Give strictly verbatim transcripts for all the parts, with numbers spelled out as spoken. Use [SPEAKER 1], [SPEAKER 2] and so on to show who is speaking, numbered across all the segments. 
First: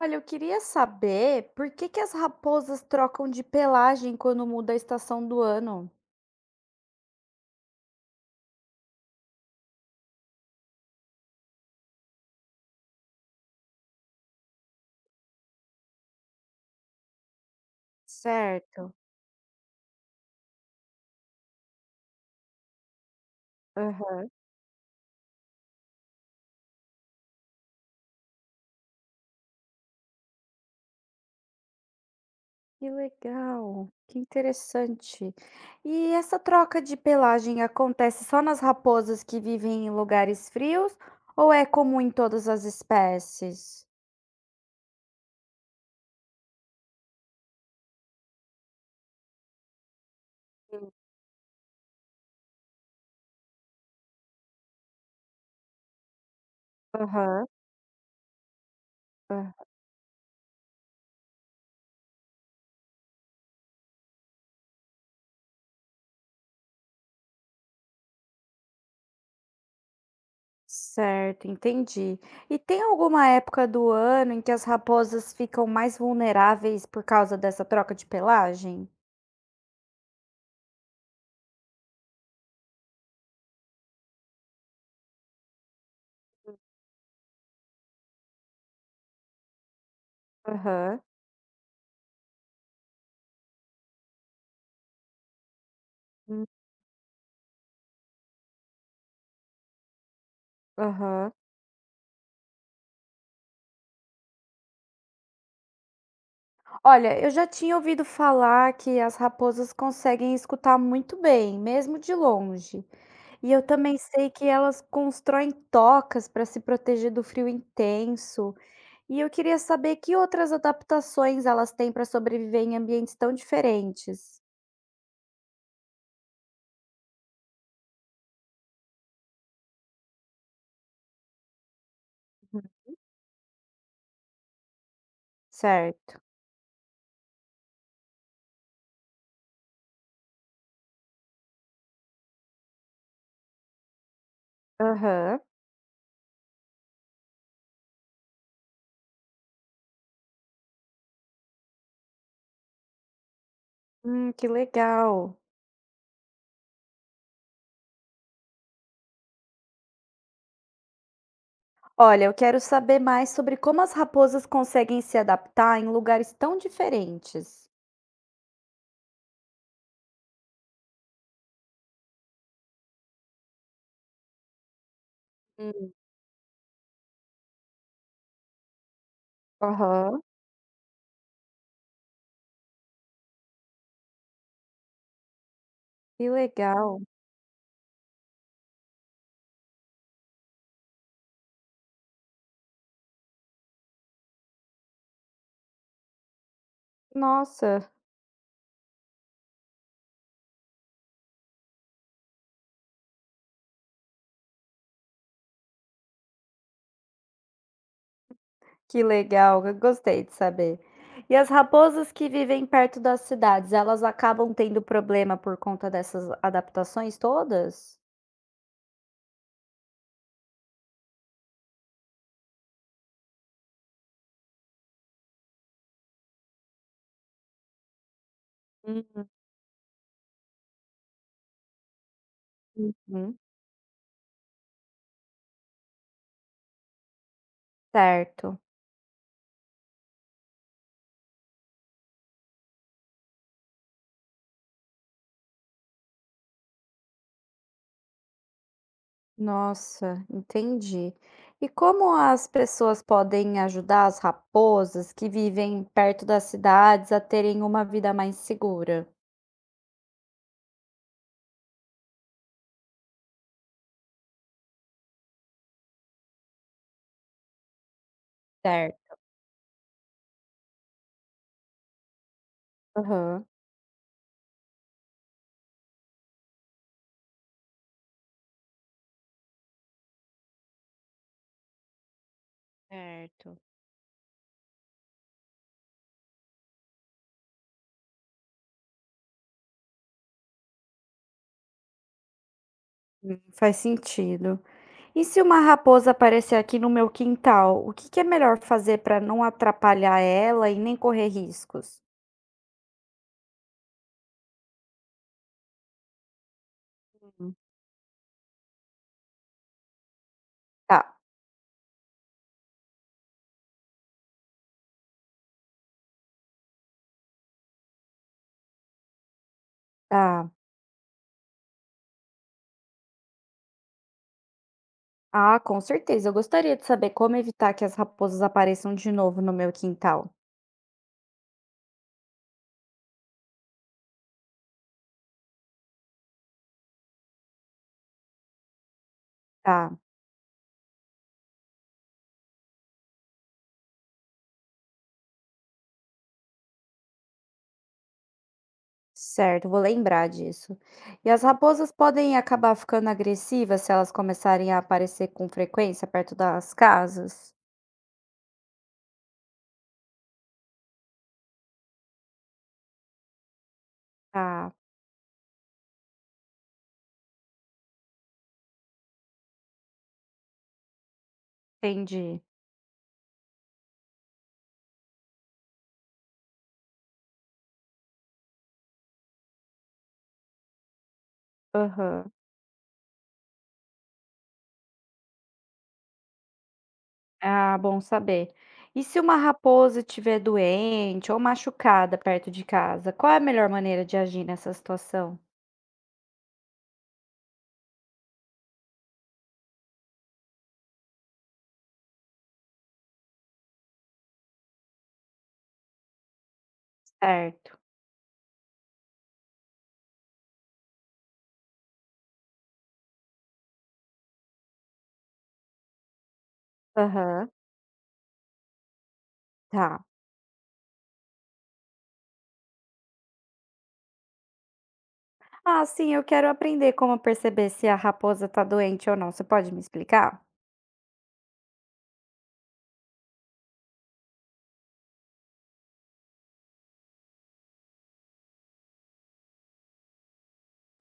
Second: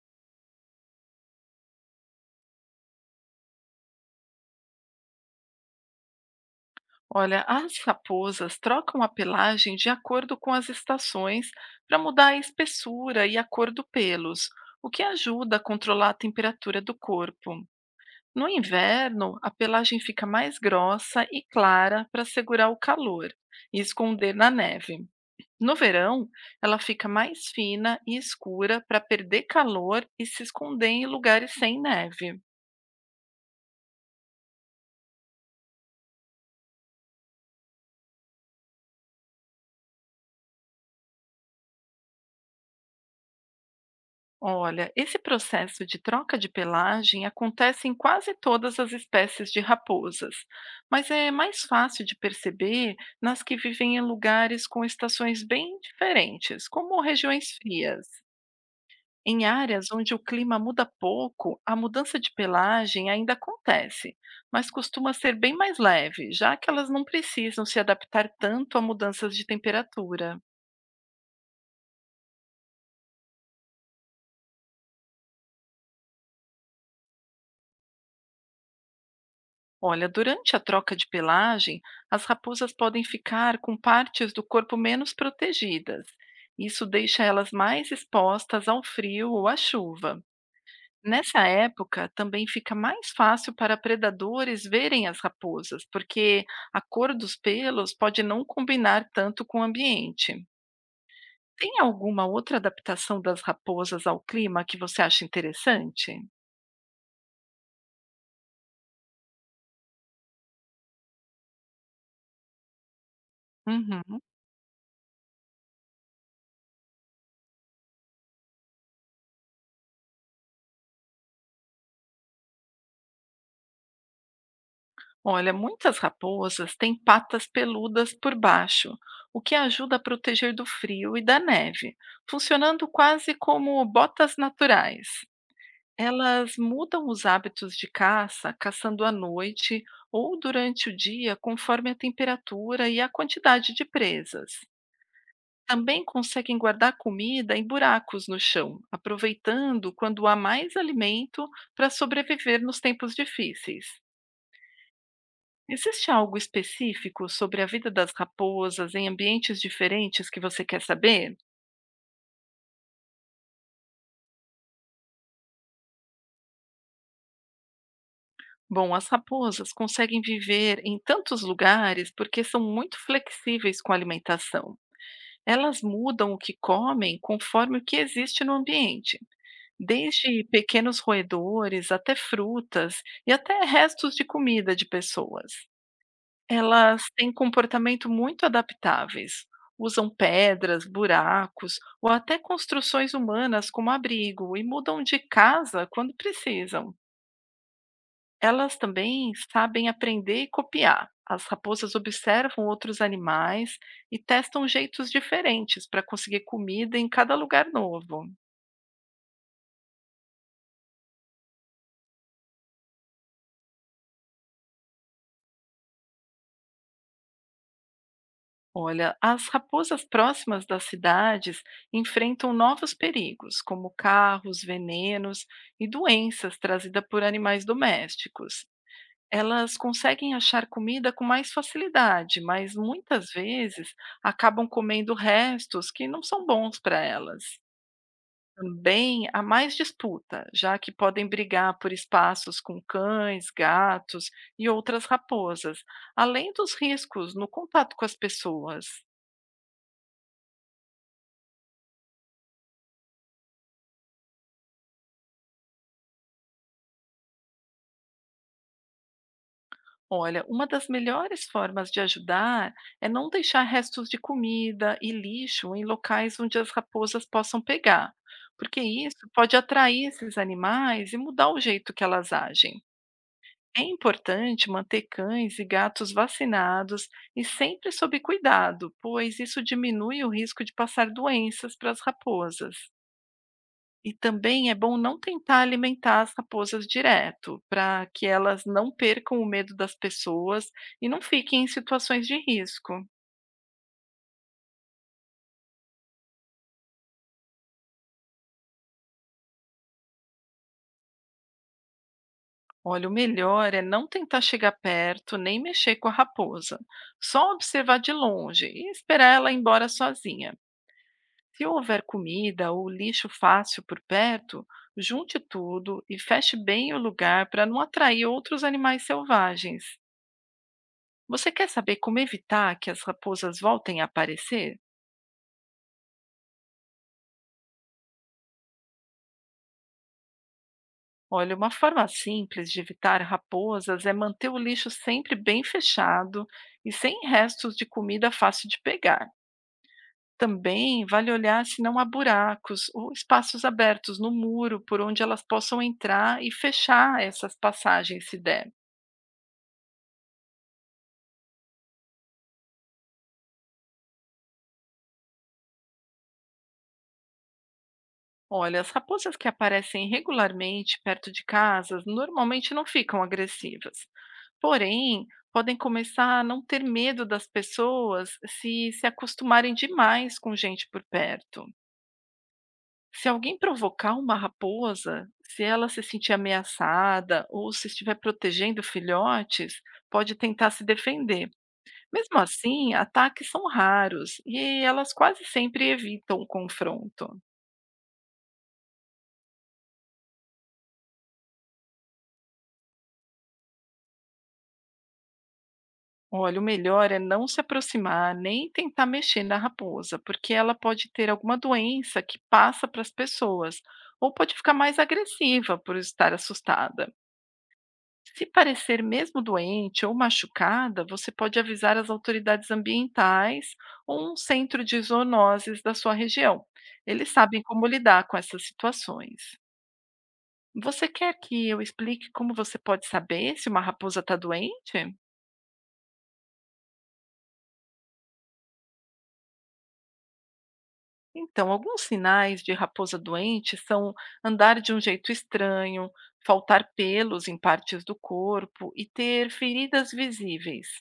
[SPEAKER 1] Olha, eu queria saber por que que as raposas trocam de pelagem quando muda a estação do ano?
[SPEAKER 2] Olha, as raposas trocam a pelagem de acordo com as estações para mudar a espessura e a cor do pelos, o que ajuda a controlar a temperatura do corpo. No
[SPEAKER 1] Certo.
[SPEAKER 2] inverno, a pelagem fica mais grossa e clara para segurar o calor e
[SPEAKER 1] Aham.
[SPEAKER 2] esconder na neve. No verão, ela fica mais fina e escura para perder calor e se esconder em lugares sem neve.
[SPEAKER 1] Que legal, que interessante. E essa troca de pelagem acontece só nas raposas que vivem em lugares frios ou é comum em todas as espécies?
[SPEAKER 2] Olha, esse processo de troca de pelagem acontece em quase todas as espécies de raposas,
[SPEAKER 1] Sim.
[SPEAKER 2] mas é mais fácil de perceber nas que vivem em lugares com estações bem diferentes, como
[SPEAKER 1] Aham.
[SPEAKER 2] regiões frias. Em
[SPEAKER 1] Aham.
[SPEAKER 2] áreas onde o clima muda pouco, a mudança de pelagem ainda acontece, mas costuma ser bem mais leve, já que elas não precisam se adaptar tanto a mudanças de temperatura.
[SPEAKER 1] Certo, entendi. E tem alguma época do ano em que as raposas ficam mais vulneráveis por causa dessa troca de pelagem?
[SPEAKER 2] Olha, durante a troca de pelagem, as raposas podem ficar com partes do corpo menos protegidas. Isso deixa elas mais expostas ao frio ou à chuva.
[SPEAKER 1] Aham.
[SPEAKER 2] Nessa época, também fica mais fácil para predadores verem as raposas, porque
[SPEAKER 1] Hum,
[SPEAKER 2] a cor dos pelos pode não combinar tanto com o ambiente.
[SPEAKER 1] aham.
[SPEAKER 2] Tem alguma outra adaptação das raposas ao clima que você acha interessante?
[SPEAKER 1] Olha, eu já tinha ouvido falar que as raposas conseguem escutar muito bem, mesmo de longe. E eu também
[SPEAKER 2] Uhum.
[SPEAKER 1] sei que elas constroem tocas para se proteger do frio intenso. E eu queria saber que outras adaptações elas têm para sobreviver em ambientes tão diferentes.
[SPEAKER 2] Olha, muitas raposas têm patas peludas por baixo, o que ajuda a proteger do frio e da neve, funcionando quase como botas naturais.
[SPEAKER 1] Certo.
[SPEAKER 2] Elas mudam os hábitos de caça, caçando à noite ou durante o dia, conforme a temperatura e a quantidade de presas.
[SPEAKER 1] Aham.
[SPEAKER 2] Também conseguem guardar comida em buracos no chão, aproveitando quando há mais alimento para sobreviver nos tempos difíceis.
[SPEAKER 1] Hum, que legal.
[SPEAKER 2] Existe algo específico sobre a vida das raposas em ambientes diferentes que você quer saber?
[SPEAKER 1] Olha, eu quero saber mais sobre como as raposas conseguem se adaptar em lugares tão diferentes.
[SPEAKER 2] Bom, as raposas conseguem viver em tantos lugares porque são muito flexíveis com a alimentação. Elas
[SPEAKER 1] Hum,
[SPEAKER 2] mudam o que comem conforme o que existe no ambiente,
[SPEAKER 1] Aham.
[SPEAKER 2] desde pequenos roedores até frutas e até restos de comida de pessoas.
[SPEAKER 1] Que
[SPEAKER 2] Elas
[SPEAKER 1] legal.
[SPEAKER 2] têm comportamento muito adaptáveis. Usam pedras, buracos ou até construções humanas como abrigo e mudam de casa quando precisam.
[SPEAKER 1] Nossa,
[SPEAKER 2] Elas também sabem aprender e copiar. As raposas observam outros animais e testam jeitos diferentes para conseguir comida em cada lugar novo.
[SPEAKER 1] que legal, eu gostei de saber. E as raposas que vivem perto das cidades, elas acabam tendo problema por conta dessas adaptações todas?
[SPEAKER 2] Olha, as raposas próximas das cidades enfrentam novos perigos, como carros, venenos e doenças trazidas por animais domésticos.
[SPEAKER 1] Uhum.
[SPEAKER 2] Elas conseguem achar comida com mais facilidade, mas muitas
[SPEAKER 1] Uhum.
[SPEAKER 2] vezes acabam comendo restos que não são bons para elas.
[SPEAKER 1] Certo.
[SPEAKER 2] Também há mais disputa, já que podem brigar por espaços com cães, gatos e outras raposas, além dos riscos no contato com as pessoas.
[SPEAKER 1] Nossa, entendi. E como as pessoas podem ajudar as raposas que vivem perto das cidades a terem uma vida mais segura?
[SPEAKER 2] Olha, uma das melhores formas de ajudar é não deixar restos de comida e lixo em locais onde as raposas possam pegar, porque
[SPEAKER 1] Certo.
[SPEAKER 2] isso pode atrair esses animais e mudar o jeito que elas agem.
[SPEAKER 1] Aham.
[SPEAKER 2] É importante manter cães e gatos vacinados e sempre sob cuidado, pois isso diminui o risco de passar doenças para as raposas.
[SPEAKER 1] Certo.
[SPEAKER 2] E também é bom não tentar alimentar as raposas direto, para que elas não percam o medo das pessoas e não fiquem em situações de risco.
[SPEAKER 1] Hum, Faz sentido. E se uma raposa aparecer aqui no meu quintal, o que que é melhor fazer para não atrapalhar ela e nem correr riscos?
[SPEAKER 2] Olha, o melhor é não tentar chegar perto nem mexer com a raposa, só
[SPEAKER 1] Hum.
[SPEAKER 2] observar de longe e esperar ela ir embora sozinha.
[SPEAKER 1] Tá.
[SPEAKER 2] Se houver comida ou lixo fácil por perto, junte tudo e feche bem o lugar para não atrair outros animais selvagens.
[SPEAKER 1] Ah,
[SPEAKER 2] Você quer saber como evitar que as raposas voltem a aparecer?
[SPEAKER 1] ah, com certeza. Eu gostaria de saber como evitar que as raposas apareçam de novo no meu quintal.
[SPEAKER 2] Olha, uma forma simples de evitar raposas é manter o lixo sempre bem fechado e sem restos de comida fácil de pegar.
[SPEAKER 1] Tá,
[SPEAKER 2] Também vale olhar se não há buracos ou espaços abertos no muro por onde elas possam entrar e fechar essas passagens se der.
[SPEAKER 1] certo, vou lembrar disso. E as raposas podem acabar ficando agressivas se elas começarem a aparecer com frequência perto das casas?
[SPEAKER 2] Olha, as raposas que aparecem regularmente perto de casas normalmente não ficam agressivas.
[SPEAKER 1] Tá,
[SPEAKER 2] Porém, podem começar a não ter medo das pessoas se se acostumarem demais com gente por perto.
[SPEAKER 1] entendi.
[SPEAKER 2] Se alguém provocar uma raposa, se ela se sentir ameaçada ou se estiver protegendo filhotes, pode tentar se defender.
[SPEAKER 1] Aham.
[SPEAKER 2] Mesmo assim, ataques são raros e elas quase sempre evitam o confronto.
[SPEAKER 1] Ah, bom saber. E se uma raposa estiver doente ou machucada perto de casa, qual é a melhor maneira de agir nessa situação?
[SPEAKER 2] Olha, o melhor é não se aproximar nem tentar mexer na raposa, porque ela pode ter alguma doença que passa para as pessoas, ou pode ficar mais agressiva por estar assustada.
[SPEAKER 1] Certo.
[SPEAKER 2] Se parecer mesmo doente ou machucada, você pode avisar as autoridades ambientais ou um centro de zoonoses da sua região. Eles
[SPEAKER 1] Aham.
[SPEAKER 2] sabem como lidar com essas situações.
[SPEAKER 1] Tá.
[SPEAKER 2] Você quer que eu explique como você pode saber se uma raposa está doente?
[SPEAKER 1] Ah, sim, eu quero aprender como perceber se a raposa tá doente ou não. Você pode me explicar?
[SPEAKER 2] Então, alguns sinais de raposa doente são andar de um jeito estranho, faltar pelos em partes do corpo e ter feridas visíveis.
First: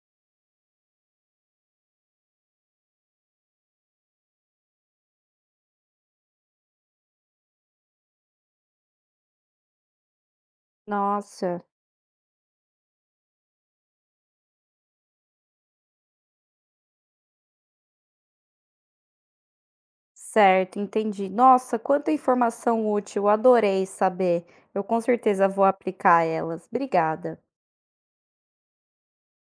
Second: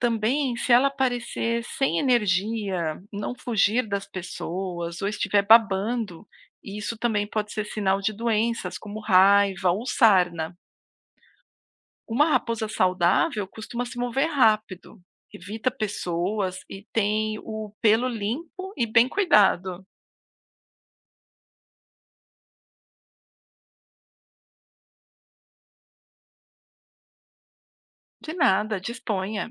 [SPEAKER 2] Também, se ela aparecer sem energia, não fugir das pessoas ou estiver babando, isso também pode ser sinal de doenças como raiva ou sarna.
[SPEAKER 1] Nossa.
[SPEAKER 2] Uma raposa saudável costuma se mover rápido, evita pessoas e tem o pelo limpo e bem cuidado.
[SPEAKER 1] Certo, entendi. Nossa, quanta informação útil, adorei saber. Eu com certeza vou aplicar elas. Obrigada.
[SPEAKER 2] De nada, disponha.